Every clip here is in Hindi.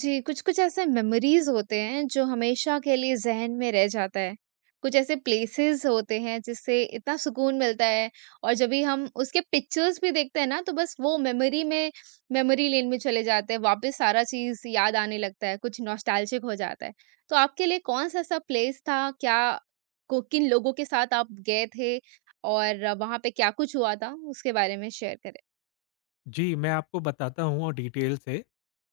जी, कुछ-कुछ ऐसे मेमोरीज़ होते हैं जो हमेशा के लिए ज़हन में रह जाता है। कुछ ऐसे प्लेसेस होते हैं जिससे इतना सुकून मिलता है और जब भी हम उसके पिक्चर्स भी देखते हैं ना तो बस वो मेमोरी लेन में चले जाते हैं, वापस सारा चीज़ याद आने लगता है, कुछ नॉस्टैल्जिक हो जाता है। तो आपके लिए कौन-सा ऐसा प्लेस था? क्या को किन लोगों के साथ आप गए थे और वहाँ पे क्या कुछ हुआ था? उसके बारे में शेयर करें। जी, मैं आपको बताता हूँ और डिटेल से।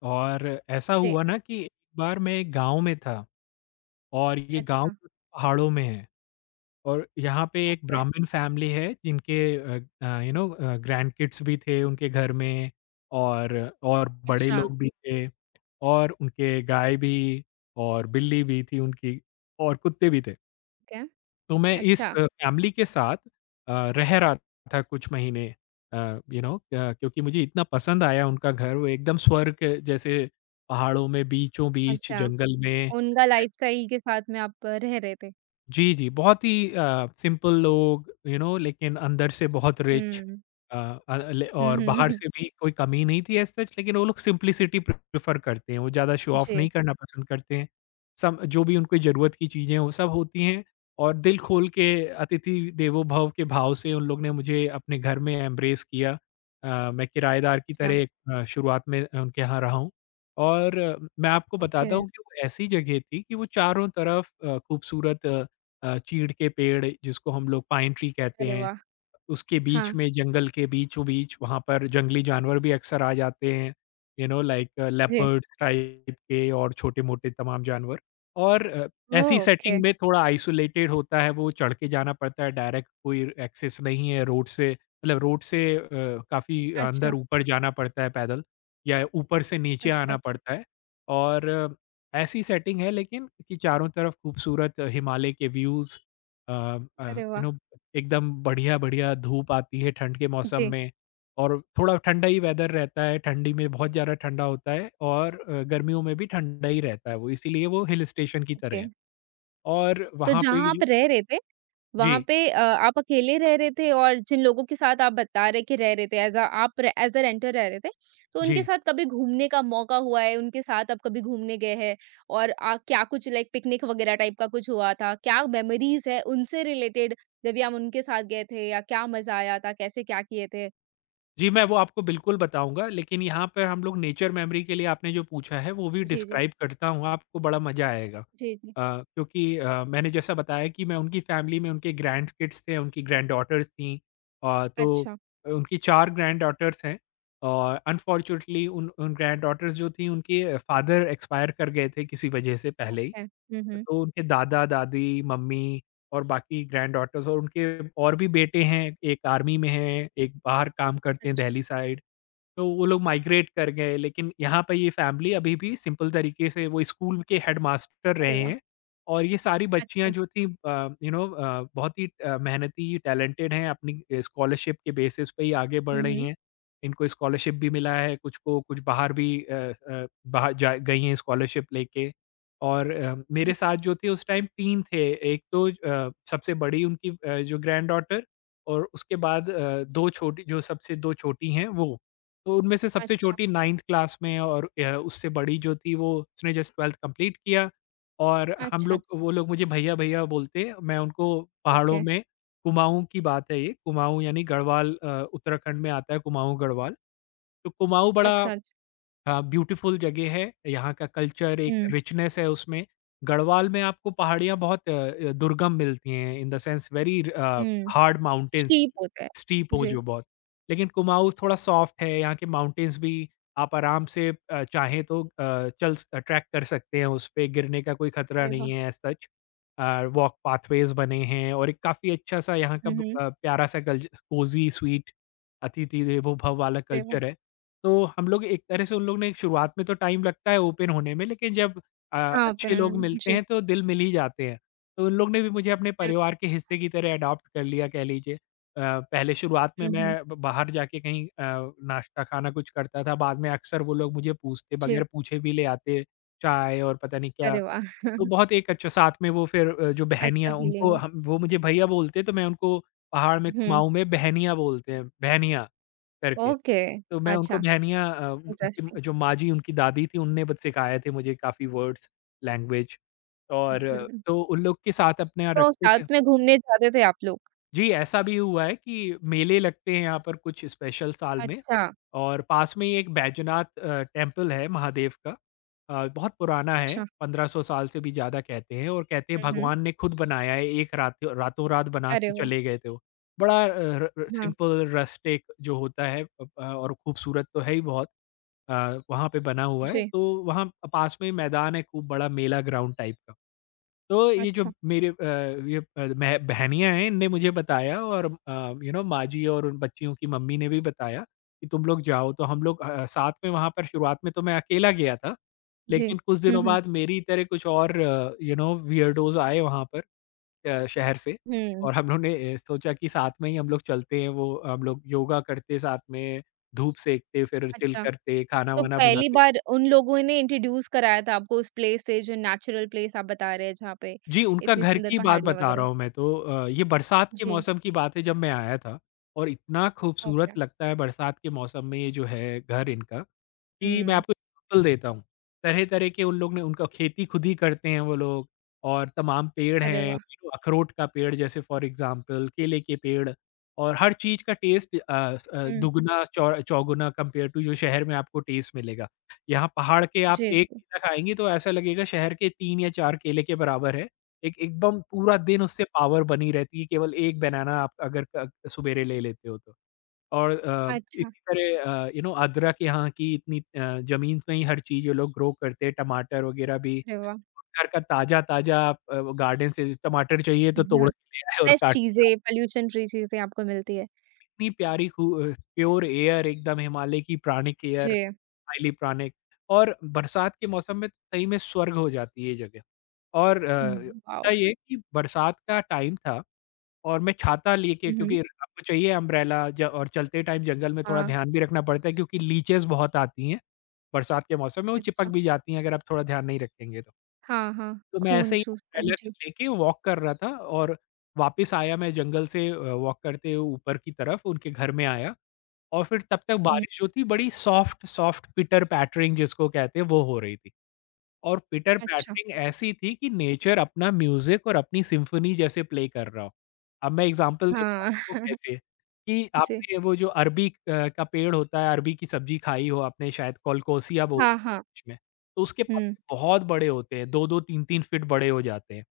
और ऐसा जी, हुआ ना कि एक बार मैं एक गाँव में था और ये गाँव अच्छा, पहाड़ों में है। और यहाँ पे एक ओके, ब्राह्मण फ़ैमिली है जिनके ग्रैंडकिड्स भी थे उनके घर में। और और बड़े अच्छा, लोग भी थे और उनके गाय भी और बिल्ली भी थी उनकी और कुत्ते भी थे। ओके, तो मैं इस अच्छा, फैमिली के साथ अ, रह रहा था कुछ महीने। क्योंकि मुझे इतना पसंद आया उनका घर वो एकदम स्वर्ग के जैसे पहाड़ों में बीचों बीच अच्छा। जंगल में। उनका लाइफ़स्टाइल के साथ में आप रह रहे थे। जी, जी, बहुत ही सिंपल लोग यू नो लेकिन अंदर से बहुत रिच। हुँ। अ अ, ले हुँ, और बाहर हुँ। से भी कोई कमी नहीं थी एज़ सच, लेकिन वो लोग सिंपलिसिटी प्रेफ़र करते हैं, वो ज़्यादा शो ऑफ जी, नहीं करना पसंद करते हैं। सब जो भी उनको ज़रूरत की चीज़ें हैं, वो सब होती हैं और दिल खोल के अतिथि देवो भव के भाव से उन लोग ने मुझे अपने घर में एम्ब्रेस किया। मैं किराएदार की अच्छा, तरह शुरुआत में उनके यहाँ रहा हूँ। और मैं आपको ओके, बताता हूँ कि वो ऐसी जगह थी कि वो चारों तरफ खूबसूरत चीड़ के पेड़ जिसको हम लोग पाइन ट्री कहते अरे हैं, वाह! उसके बीच हाँ, में जंगल के बीचों-बीच वहाँ पर जंगली जानवर भी अक्सर आ जाते हैं, यू नो लाइक जी, लेपर्ड्स टाइप के और छोटे-मोटे तमाम जानवर। और ओह, ऐसी ओके, सेटिंग में थोड़ा आइसोलेटेड होता है, वो चढ़ के जाना पड़ता है, डायरेक्ट कोई एक्सेस नहीं है रोड से। मतलब रोड से काफ़ी अंदर अच्छा, ऊपर जाना पड़ता है पैदल या ऊपर से नीचे अच्छा, आना अच्छा, पड़ता है। और ऐसी सेटिंग है लेकिन कि चारों तरफ खूबसूरत हिमालय के व्यूज़। अ अ, अरे यू वाह! नो एकदम बढ़िया-बढ़िया धूप आती है ठंड के मौसम जी, में और थोड़ा ठंडा ही वेदर रहता है, ठंडी में बहुत ज़्यादा ठंडा होता है और गर्मियों में भी ठंडा ही रहता है वो, इसीलिए वो हिल स्टेशन की तरह ओके, है। और तो वहाँ पे जहाँ ये जो आप रह रहे थे वहाँ जी, पे आप अकेले रह रहे थे और जिन लोगों के साथ आप बता रहे कि रह रहे थे एज़ अ आप एज़ अ रेंटर रह रहे थे, तो उनके जी। साथ कभी घूमने का मौका हुआ है? उनके साथ आप कभी घूमने गए हैं? और आ क्या कुछ लाइक पिकनिक वगैरह टाइप का कुछ हुआ था? क्या मेमोरीज़ है उनसे रिलेटेड जब भी आप उनके साथ गए थे या क्या मज़ा आया था? कैसे क्या किए थे? जी, मैं वो आपको बिल्कुल बताऊँगा, लेकिन यहाँ पर हम लोग नेचर मेमोरी के लिए आपने जो पूछा है, वो भी जी, जी। डिस्क्राइब करता हूँ, आपको बड़ा मज़ा आएगा। जी, जी। क्योंकि मैंने जैसा बताया कि मैं उनकी फैमिली में उनके ग्रैंडकिड्स थे, उनकी ग्रैंडडॉटर्स थीं। तो अच्छा, उनकी 4 ग्रैंडडॉटर्स हैं और अनफॉर्च्यूनेटली उन उन ग्रैंडडॉटर्स जो थीं, उनके फादर एक्सपायर कर गए थे किसी वजह से पहले ही। ओके। हुँ, हुँ। तो उनके दादा-दादी, मम्मी और बाकी ग्रैंड डॉटर्स और उनके और भी बेटे हैं, एक आर्मी में हैं, एक बाहर काम करते हैं अच्छा। दिल्ली साइड। तो वो लोग माइग्रेट कर गए, लेकिन यहाँ पे ये फैमिली अभी भी सिंपल तरीके से, वो स्कूल के हेडमास्टर अरे रहे वाह! हैं। और ये सारी बच्चियाँ अच्छा। जो थी यू नो बहुत ही मेहनती टैलेंटेड हैं, अपनी स्कॉलरशिप के बेसिस पे ही आगे बढ़ हुँ, रही हुँ। हैं। इनको स्कॉलरशिप भी मिला है, कुछ को कुछ बाहर भी बाहर जा गई हैं स्कॉलरशिप लेके। और मेरे जी। साथ जो थे उस टाइम तीन थे। एक तो सबसे बड़ी उनकी जो ग्रैंड डॉटर और उसके बाद दो छोटी, जो सबसे दो छोटी हैं वो। तो उनमें से सबसे अच्छा। छोटी 9th क्लास में और उससे बड़ी जो थी वो उसने जस्ट 12th कंप्लीट किया। और हम अच्छा, लोग, अच्छा। वो लोग मुझे भैया भैया बोलते हैं। मैं उनको पहाड़ों ओके। में, कुमाऊँ की बात है ये, कुमाऊँ यानी गढ़वाल उत्तराखंड में आता है कुमाऊँ गढ़वाल। तो कुमाऊँ बड़ा अच्छा, अच्छा। हाँ, ब्यूटीफुल जगह है, यहाँ का कल्चर एक हुँ, रिचनेस है उसमें। गढ़वाल में आपको पहाड़ियाँ बहुत दुर्गम मिलती हैं, in the sense very hmm. Hard mountains, steep होता है। स्टीप हो जी। जो बहुत। लेकिन कुमाऊँ थोड़ा सॉफ्ट है, यहाँ के माउंटेन्स भी आप आराम से चाहें तो अ, चल स ट्रैक कर सकते हैं उस पे, गिरने का कोई खतरा अरे नहीं वाह! है एज़ सच। वॉक पाथवेज़ बने हैं और एक काफ़ी अच्छा-सा यहाँ का हुँ, हुँ। प्यारा-सा कल्च कोज़ी स्वीट अतिथि देवो भव वाला अरे वाह! कल्चर है। तो हम लोग एक तरह से, उन लोग ने एक शुरुआत में तो टाइम लगता है ओपन होने में, लेकिन जब अ, हाँ, अच्छे बनाना लोग में, मिलते जी। हैं तो दिल मिल ही जाते हैं। तो उन लोग ने भी मुझे अपने अ, परिवार के हिस्से की तरह अडॉप्ट कर लिया कह लीजिए। पहले शुरुआत में हुँ, मैं हुँ। ब बाहर जाके कहीं नाश्ता खाना कुछ करता था, बाद में अक्सर वो लोग मुझे पूछते जी। बगैर पूछे भी ले आते, चाय और पता नहीं क्या। अरे वाह! तो बहुत एक अच्छा साथ में वो फिर जो अच्छा बहनियाँ, फीलिंग उनको है। हम, वो मुझे भैया बोलते हैं तो मैं उनको पहाड़ में, हुँ, कुमाऊँ में बहनियाँ बोलते हैं, बहनियाँ करके। ओके। तो मैं अच्छा, उनको बहनियाँ, इंटरेस्टिंग। उनकी जो माँ जी, उनकी दादी थी, उनने बत सिखाए थे मुझे काफ़ी वर्ड्स, लैंग्वेज। और तो उन लोग के साथ अपने यहाँ तो रखते थे। साथ में घूमने जाते थे आप लोग? जी, ऐसा भी हुआ है कि मेले लगते हैं यहाँ पर कुछ स्पेशल साल में। अच्छा, और पास में ही एक बैजनाथ टेम्पल है महादेव का। बहुत पुराना है, अच्छा। 1500 साल से भी ज़्यादा कहते हैं, और कहते हैं हुँ, हुँ। भगवान ने खुद बनाया है, एक रात रातों-रात बना के अरे वाह! चले गए थे वो। बड़ा अ, र र हाँ, सिंपल रस्टिक जो होता है, अ, प और खूबसूरत तो है ही बहुत। वहाँ पे बना हुआ है, जी। तो वहाँ पास में ही मैदान है, खूब बड़ा मेला ग्राउंड टाइप का। तो ये जो अच्छा, मेरे अ, ये अ, मेह बहनियाँ हैं, इनने मुझे बताया और यू नो माँजी और उन बच्चियों की मम्मी ने भी बताया कि तुम लोग जाओ, तो हम लोग साथ में वहाँ पर, शुरुआत में तो मैं अकेला गया था। जी। लेकिन कुछ हुँ, दिनों हुँ। बाद मेरी तरह कुछ और यू नो वियर्डोज़ आए वहाँ पर। शहर से। हुँ, और हम लोग ने सोचा कि साथ में ही हम लोग चलते हैं, वो हम लोग योगा करते साथ में, धूप सेकते, फिर चिल अच्छा। करते, तो खाना-वाना पहली बनाते। बार उन लोगों ने इंट्रोड्यूस कराया था आपको उस प्लेस से जो नेचुरल प्लेस आप बता रहे हैं जहाँ पे जी, उनका इतनी घर सुंदर की बात पहाड़ियाँ बता वगैरह। रहा हूँ मैं तो। ये बरसात के जी, मौसम की बात है जब मैं आया था, और इतना ओके। खूबसूरत लगता है बरसात के मौसम में ये जो है घर इनका, कि मैं हुँ। आपको एग्ज़ाम्पल देता हूँ। तरह-तरह के उन लोग ने, उनका खेती खुद ही करते हैं वो लोग, और तमाम पेड़ अरे हैं, यू वाह! नो अखरोट का पेड़ जैसे फॉर एग्ज़ाम्पल, केले के पेड़। और हर चीज़ का टेस्ट हुँ। दुगुना चौ चौगुना कंपेयर टू जो शहर में आपको टेस्ट मिलेगा। यहाँ पहाड़ के आप जी, 1 जी। केला खाएँगे तो ऐसा लगेगा शहर के 3 या 4 केले के बराबर है। एक एकदम पूरा दिन उससे पावर बनी रहती है, केवल 1 बनाना आप अगर क सुबेरे ले लेते हो तो। और अच्छा, इसी तरह यू नो अदरक यहाँ की इतनी ज़मीन में ही हर चीज़ ये लोग ग्रो करते हैं, टमाटर वगैरह भी। अरे वाह! घर का ताज़ा-ताज़ा आप वो गार्डन से टमाटर चाहिए तो तोड़ हाँ, के ले आए और फ्रेश काट। चीज़ें, पॉल्यूशन फ्री चीज़ें आपको मिलती है। इतनी प्यारी प्योर एयर, एकदम हिमालय की प्राणिक एयर, जी। हाइली प्राणिक, और बरसात के मौसम में सही में स्वर्ग हो जाती है ये जगह। और वाओ! होता ये है कि बरसात का टाइम था और मैं छाता लेके, हुँ, हुँ। क्योंकि आपको चाहिए अम्ब्रेला, ज और चलते टाइम जंगल में थोड़ा हाँ, ध्यान भी रखना पड़ता है क्योंकि लीचेस बहुत आती हैं, बरसात के मौसम में वो चिपक अच्छा। भी जाती हैं अगर आप थोड़ा ध्यान नहीं रखेंगे तो। हाँ, हाँ, तो मैं खून ऐसे ही चूसते हैं, अम्ब्रेला जी। लेके वॉक कर रहा था, और वापस आया मैं जंगल से वॉक करते हुए ऊपर की तरफ उनके घर में आया। और फिर तब तक हुँ, बारिश जो थी, बड़ी सॉफ्ट सॉफ्ट पिटर पैटरिंग जिसको कहते हैं, वो हो रही थी। और पीटर अच्छा। पैटरिंग ऐसी थी कि नेचर अपना म्यूज़िक और अपनी सिम्फनी जैसे प्ले कर रहा हो। अब मैं एग्ज़ाम्पल देता हूँ हाँ, आपको कैसे, कि जी। आपने वो जो अरबी का पेड़ होता है, अरबी की सब्ज़ी खाई हो आपने, शायद कोलकोसिया बोलते हाँ, हैं हाँ, इंग्लिश में, तो उसके हुँ। पत्ते बहुत बड़े होते हैं, 2-2 3-3 फीट बड़े हो जाते हैं।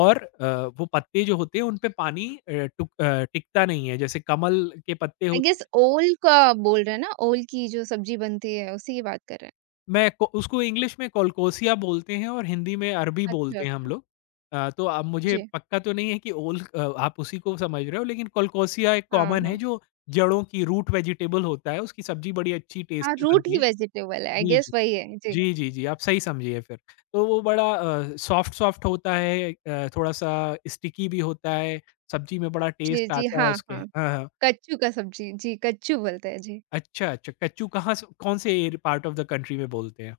और वो पत्ते जो होते हैं उन पे पानी टिकता नहीं है। जैसे कमल के पत्ते आई हो गेस ओल का बोल रहे हैं ना? ओल की जो सब्ज़ी बनती है, उसी की बात कर रहे हैं। मैं को उसको इंग्लिश में कोलकोसिया बोलते हैं और हिंदी में अरबी अच्छा, बोलते हैं हम अच्छा। लोग। तो अब मुझे जी। पक्का तो नहीं है कि ओल आप उसी को समझ रहे हो, लेकिन कोलकोसिया एक हाँ, कॉमन है हाँ। जो जड़ों की रूट वेजिटेबल होता है, उसकी सब्ज़ी बड़ी अच्छी हाँ, टेस्टी रूट बनती ही है। वेजिटेबल है, आई जी, गेस जी। वही है। जी। जी, जी, जी, आप सही समझिए फिर। तो वो बड़ा सॉफ्ट-सॉफ्ट होता है, थोड़ा-सा स्टिकी भी होता है, सब्ज़ी में बड़ा जी, टेस्ट जी, आता है हाँ, उसके। हाँ। हाँ, हाँ। हाँ। कच्चू का सब्ज़ी, जी, कच्चू बोलते हैं, जी। अच्छा, अच्छा, कच्चू कहाँ से, कौन से एरि पार्ट ऑफ द कंट्री में बोलते हैं?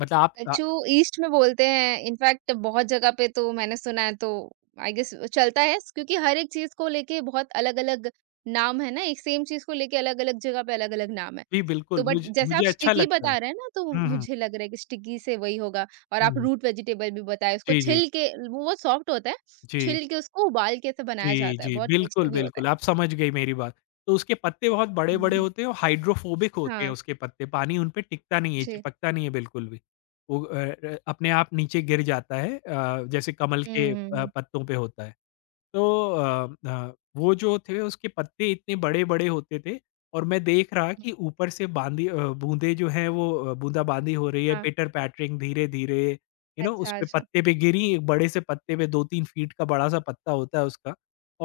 मतलब आप। जो ईस्ट में बोलते हैं इनफैक्ट बहुत जगह पे तो मैंने सुना है तो आई गेस चलता है क्योंकि हर एक चीज को लेके बहुत अलग-अलग नाम है ना एक सेम चीज को लेके अलग-अलग जगह पे अलग-अलग नाम है जी, बिल्कुल, तो बट मुझ जैसे मुझे आप अच्छा स्टिकी लगता है। बता रहे हैं ना तो हुँ, हुँ, मुझे लग रहा है कि स्टिकी से वही होगा और आप हुँ। रूट वेजिटेबल भी बताए उसको जी, जी। छिल के वो बहुत सॉफ्ट होता है जी, छिल के उसको उबाल के ऐसे बनाया जी, जाता है जी, बहुत बिल्कुल, टेस्टी भी होता बिल्कुल, है। आप समझ गई मेरी बात। तो उसके पत्ते बहुत बड़े-बड़े होते हैं और हाइड्रोफोबिक होते हैं हाँ। उसके पत्ते, पानी उन पे टिकता नहीं है, जी। चिपकता नहीं है बिल्कुल भी। वो अपने आप नीचे गिर जाता है, जैसे कमल के हम्म हम्म हम्म, पत्तों पे होता है। तो वो जो थे उसके पत्ते इतने बड़े-बड़े होते थे और मैं देख रहा हम्म। कि ऊपर से बाँदी बूँदें जो हैं वो, बूँदा-बाँदी हो रही है, हाँ, पिटर-पैटरिंग धीरे-धीरे, यू नो अच्छा, उसपे अच्छा, पत्ते पे गिरी, एक बड़े से पत्ते पे 2-3 फीट का बड़ा-सा पत्ता होता है उसका,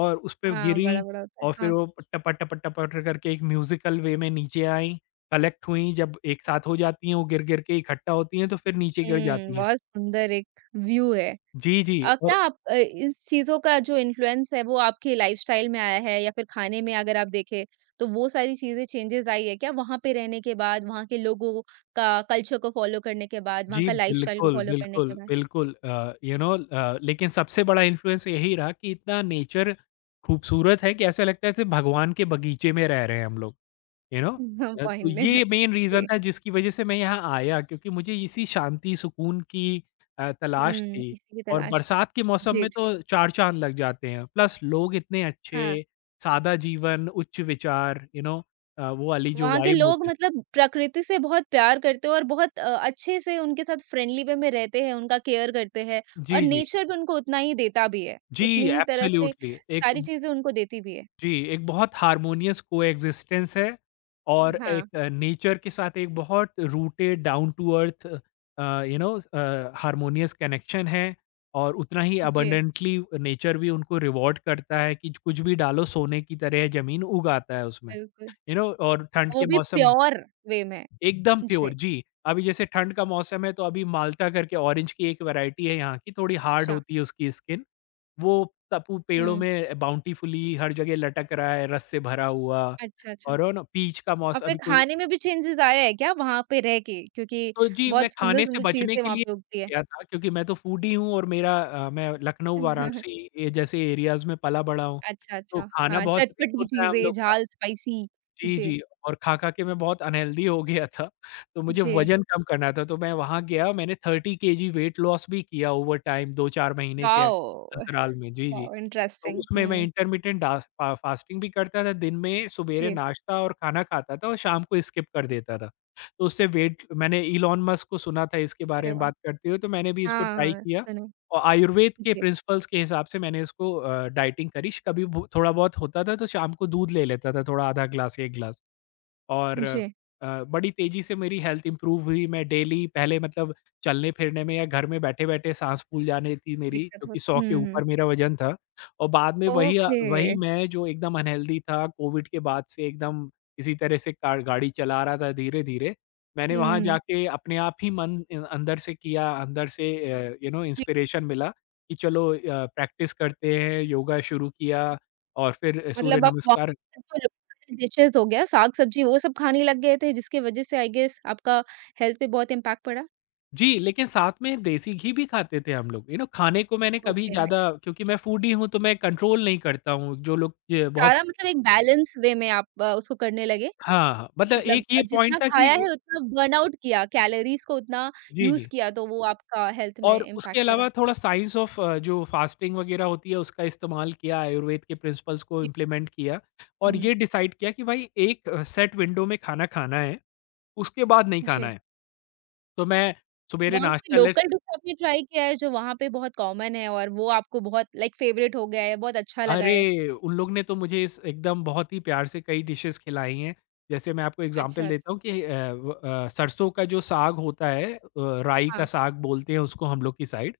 और उसपे हाँ, गिरी बड़ा बड़ा होता है, और फिर हाँ। वो टपा, टपा, टपा करके एक म्यूज़िकल वे में नीचे आईं, कलेक्ट हुईं, जब एक साथ हो जाती हैं वो गिर-गिर के इकट्ठा होती हैं तो फिर नीचे गिर हुँ, जाती हैं। बहुत सुंदर एक व्यू है। जी, जी। क्या और आप इस चीज़ों का जो इन्फ्लुएंस है वो आपकी लाइफ़स्टाइल में आया है या फिर खाने में अगर आप देखें, तो वो सारी चीज़ें चेंजेज़ आई है क्या वहाँ पे रहने के बाद, वहाँ के लोगों का कल्चर को फ़ॉलो करने के बाद, वहाँ जी, का लाइफ़स्टाइल को बिल्कुल, फ़ॉलो करने के बिल्कुल, बाद? बिल्कुल, यू नो, लेकिन सबसे बड़ा इन्फ्लुएंस यही रहा कि इतना नेचर खूबसूरत है कि ऐसा लगता है जैसे भगवान के बगीचे में रह रहे हैं हम लोग, यू नो। तो पॉइंट ने ये मेन रीज़न जी। था जिसकी वजह से मैं यहाँ आया, क्योंकि मुझे इसी शांति, सुकून की तलाश हुँ, थी। इसी की और तलाश थी। बरसात के मौसम जी, में तो जी। चार चाँद लग जाते हैं। प्लस लोग इतने हाँ। अच्छे, सादा जीवन, उच्च विचार, यू नो, वो वाली जो वहाँ के वाइब लोग होती है। मतलब प्रकृति से बहुत प्यार करते हैं और बहुत अच्छे से उनके साथ फ्रेंडली वे में रहते हैं, उनका केयर करते हैं और जी, जी। नेचर भी उनको उतना ही देता भी है, जी, उतनी ही तरह से एब्सोल्युटली एक, सारी चीज़ें उनको देती भी है। जी, एक बहुत हार्मोनियस कोएग्जिस्टेंस है और हाँ, एक नेचर के साथ एक बहुत rooted down to earth, you know, harmonious connection है और उतना ही जी, अबंडेंटली नेचर भी उनको रिवॉर्ड करता है कि कुछ भी डालो सोने की तरह ज़मीन उगाता है उसमें, बिल्कुल। You know. और ठंड वो के भी मौसम प्योर वे में। एकदम प्योर, जी, जी। अभी जैसे ठंड का मौसम है तो अभी माल्टा करके ऑरेंज की एक वैराइटी है यहाँ की, थोड़ी हार्ड अच्छा। होती है उसकी स्किन। वो तपू पेड़ों हुँ, में बाउंटीफुली हर जगह लटक रहा है, रस से भरा हुआ। अच्छा, अच्छा। और वो ना पीच का और मौसम फिर अभी कुछ, खाने में भी चेंजेज़ आया है क्या वहाँ पे रह के? क्योंकि तो जी, मैं बहुत खाने से सुंदर-सुंदर बचने चीज़ें के वहाँ लिए पे उगती है। गया था क्योंकि मैं तो फूडी हूँ और मेरा, मैं लखनऊ, वाराणसी ये जैसे एरियाज़ में पला-बड़ा हूँ, अच्छा, तो अच्छा। खाना हाँ, बहुत रिच चटपटी होता है हम चीज़ें, लोग का। झाल, स्पाइसी। जी, जी, जी। और खा-खा के मैं बहुत अनहेल्दी हो गया था, तो मुझे जी। वज़न कम करना था, तो मैं वहाँ गया, मैंने 30 केजी वेट लॉस भी किया ओवर टाइम 2-4 महीने के वाओ! अंतराल में। जी, जी। वाओ! तो इंटरेस्टिंग, उसमें मैं हुँ, इंटरमिटेंट डा फा फास्टिंग भी करता था, दिन में सवेरे जी, नाश्ता और खाना खाता था और शाम को स्किप कर देता था। तो उससे वेट, मैंने इलॉन मस्क को सुना था इसके बारे अरे में वाह! बात करते हुए, तो मैंने भी इसको हाँ, ट्राई हाँ, किया। सुने। और आयुर्वेद के जी, प्रिंसिपल्स के हिसाब से मैंने इसको, डाइटिंग करी। कभी भू थोड़ा बहुत होता था तो शाम को दूध ले लेता था थोड़ा, आधा ग्लास, 1 ग्लास। और जी, बड़ी तेज़ी से मेरी हेल्थ इम्प्रूव हुई। मैं डेली पहले, मतलब चलने-फिरने में या घर में बैठे-बैठे साँस फूल जाने थी मेरी, दिक्कत क्योंकि होती, 100 के हुँ, हुँ, ऊपर मेरा वज़न था। और बाद में वही, ओके, वही मैं जो एकदम अनहेल्दी था, कोविड के बाद से एकदम इसी तरह से कार गाड़ी चला रहा था धीरे-धीरे। मैंने वहाँ हुँ, जाके अपने आप ही मन, अंदर से किया, अंदर से, यू नो जी, इंस्पिरेशन मिला कि चलो, प्रैक्टिस करते हैं, योगा शुरू जी, किया और फिर सूर्य मतलब आप वहाँ नमस्कार। पे तो लोकल डिशेज़ हो गया, साग-सब्ज़ी वो सब खाने लग गए थे, जिसकी वजह से आई गेस आपका हेल्थ पे बहुत इम्पैक्ट पड़ा? जी, लेकिन साथ में देसी घी भी खाते थे हम लोग, यू नो, खाने को मैंने कभी ओके, ज़्यादा, नाइस, क्योंकि मैं फूडी हूँ तो मैं कंट्रोल नहीं करता हूँ, जो लोग य बहुत। सारा मतलब एक बैलेंस वे में आप उसको करने लगे, हाँ, हाँ, मतलब मतलब एक ये जितना पॉइंट था कि खाया ए है उतना बर्नआउट किया, कैलोरीज़ को उतना जी, यूज़ जी। किया, तो वो आपका हेल्थ में और उसके इम्पैक्ट करा। अलावा थोड़ा साइंस ऑफ, जो फास्टिंग वगैरह होती है उसका इस्तेमाल किया, आयुर्वेद के प्रिंसिपल्स को जी, इम्प्लीमेंट किया और हुँ, ये डिसाइड किया कि भाई एक, सेट विंडो में खाना खाना है, उसके बाद नहीं खाना जी। है। तो मैं सुबेरे वहाँ कोई नाश्ता लेट्स। लोकल डिश आपने ट्राई किया है जो वहाँ पे बहुत कॉमन है और वो आपको बहुत लाइक फेवरेट हो गया है, बहुत अच्छा लगा है? अरे! उन लोग ने तो मुझे इस एकदम बहुत ही प्यार से कई डिशेज़ खिलाई हैं। जैसे मैं आपको अच्छा, एग्ज़ाम्पल अच्छा। देता हूँ कि सरसों का जो साग होता है, राई हाँ, का साग बोलते हैं उसको हम लोग की साइड,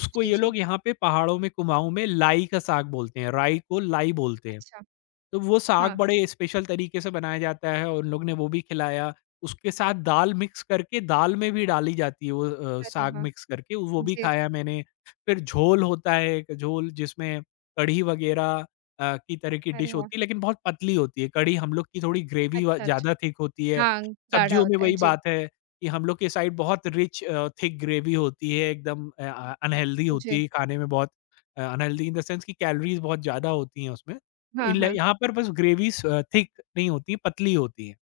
उसको जी, ये जी। लोग यहाँ पे पहाड़ों में, कुमाऊँ में लाई का साग बोलते हैं, राई को लाई बोलते हैं। अच्छा, तो वो साग हाँ। बड़े स्पेशल तरीके से बनाया जाता है और उन लोग ने वो भी खिलाया। उसके साथ दाल मिक्स करके दाल में भी डाली जाती है वो, अरे साग वाह! मिक्स करके वो भी जी, खाया मैंने। फिर झोल होता है, एक झोल जिसमें कढ़ी वग़ैरह की तरह की अरे डिश वाह! होती है, लेकिन बहुत पतली होती है। कढ़ी हम लोग की थोड़ी ग्रेवी व अच्छा, ज़्यादा अच्छा। थिक होती है। हाँ, गाढ़ा सब्जियों में होता है। वही जी, बात है कि हम लोग के साइड बहुत रिच, थिक ग्रेवी होती है, एकदम अनहेल्दी होती जी। है खाने में बहुत, अनहेल्दी इन द सेंस कि कैलोरीज़ बहुत ज़्यादा होती हैं उसमें। हाँ, इन ल हाँ। यहाँ पर बस ग्रेवीज़ थिक नहीं होती है, पतली होती है।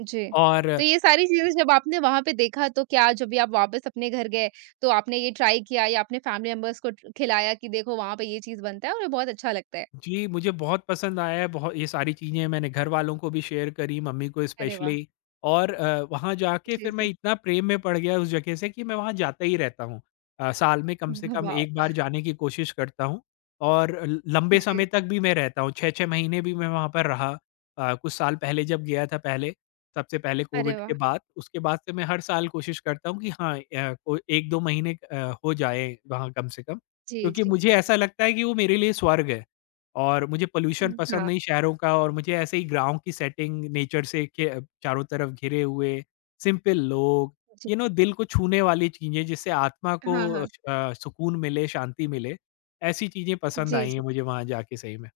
जी। और तो ये सारी चीज़ें जब आपने वहाँ पे देखा तो क्या जब भी आप वापस अपने घर गए, तो आपने ये ट्राई किया या अपने फैमिली मेंबर्स को ट खिलाया कि देखो वहाँ पे ये चीज़ बनता है और ये बहुत अच्छा लगता है? जी, मुझे बहुत पसंद आया है, बहु ये सारी चीज़ें मैंने घर वालों को भी शेयर करी, मम्मी को अरे वाह! स्पेशली। और वहाँ जाके जी, फिर मैं जी। इतना प्रेम में पड़ गया उस जगह से कि मैं वहाँ जाता ही रहता हूँ। साल में कम से कम वाओ! 1 बार जाने की कोशिश करता हूँ और ल लंबे समय जी। तक भी मैं रहता हूँ, 6-6 महीने भी मैं वहाँ पर रहा। कुछ साल पहले जब गया था पहले, सबसे पहले अरे कोविड के वाह! बाद, उसके बाद से मैं हर साल कोशिश करता हूँ कि हाँ, अ, को 1-2 महीने हो जाएँ वहाँ कम से कम, जी, क्योंकि जी। मुझे ऐसा लगता है कि वो मेरे लिए स्वर्ग है। और मुझे पॉल्यूशन हुँ, पसंद हाँ। नहीं शहरों का, और मुझे ऐसे ही गाँव की सेटिंग, नेचर से घे चारों तरफ घिरे हुए, सिंपल लोग, जी। यू नो दिल को छूने वाली चीज़ें जिससे आत्मा को, हाँ, हाँ। सुकून मिले, शांति मिले, ऐसी चीज़ें पसंद जी, आई हैं जी। मुझे वहाँ जाके सही में।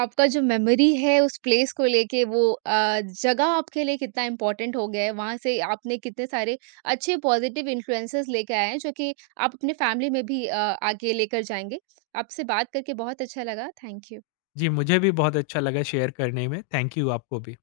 आपका जो मेमोरी है उस प्लेस को लेके वो जगह आपके लिए कितना इम्पोर्टेंट हो गया है, वहाँ से आपने कितने सारे अच्छे पॉज़िटिव इन्फ्लुएंसेस लेके आए हैं, जो कि आप अपने फैमिली में भी आगे लेकर जाएँगे। आपसे बात करके बहुत अच्छा लगा। Thank you. जी, मुझे भी बहुत अच्छा लगा शेयर करने में। थैंक यू आपको भी।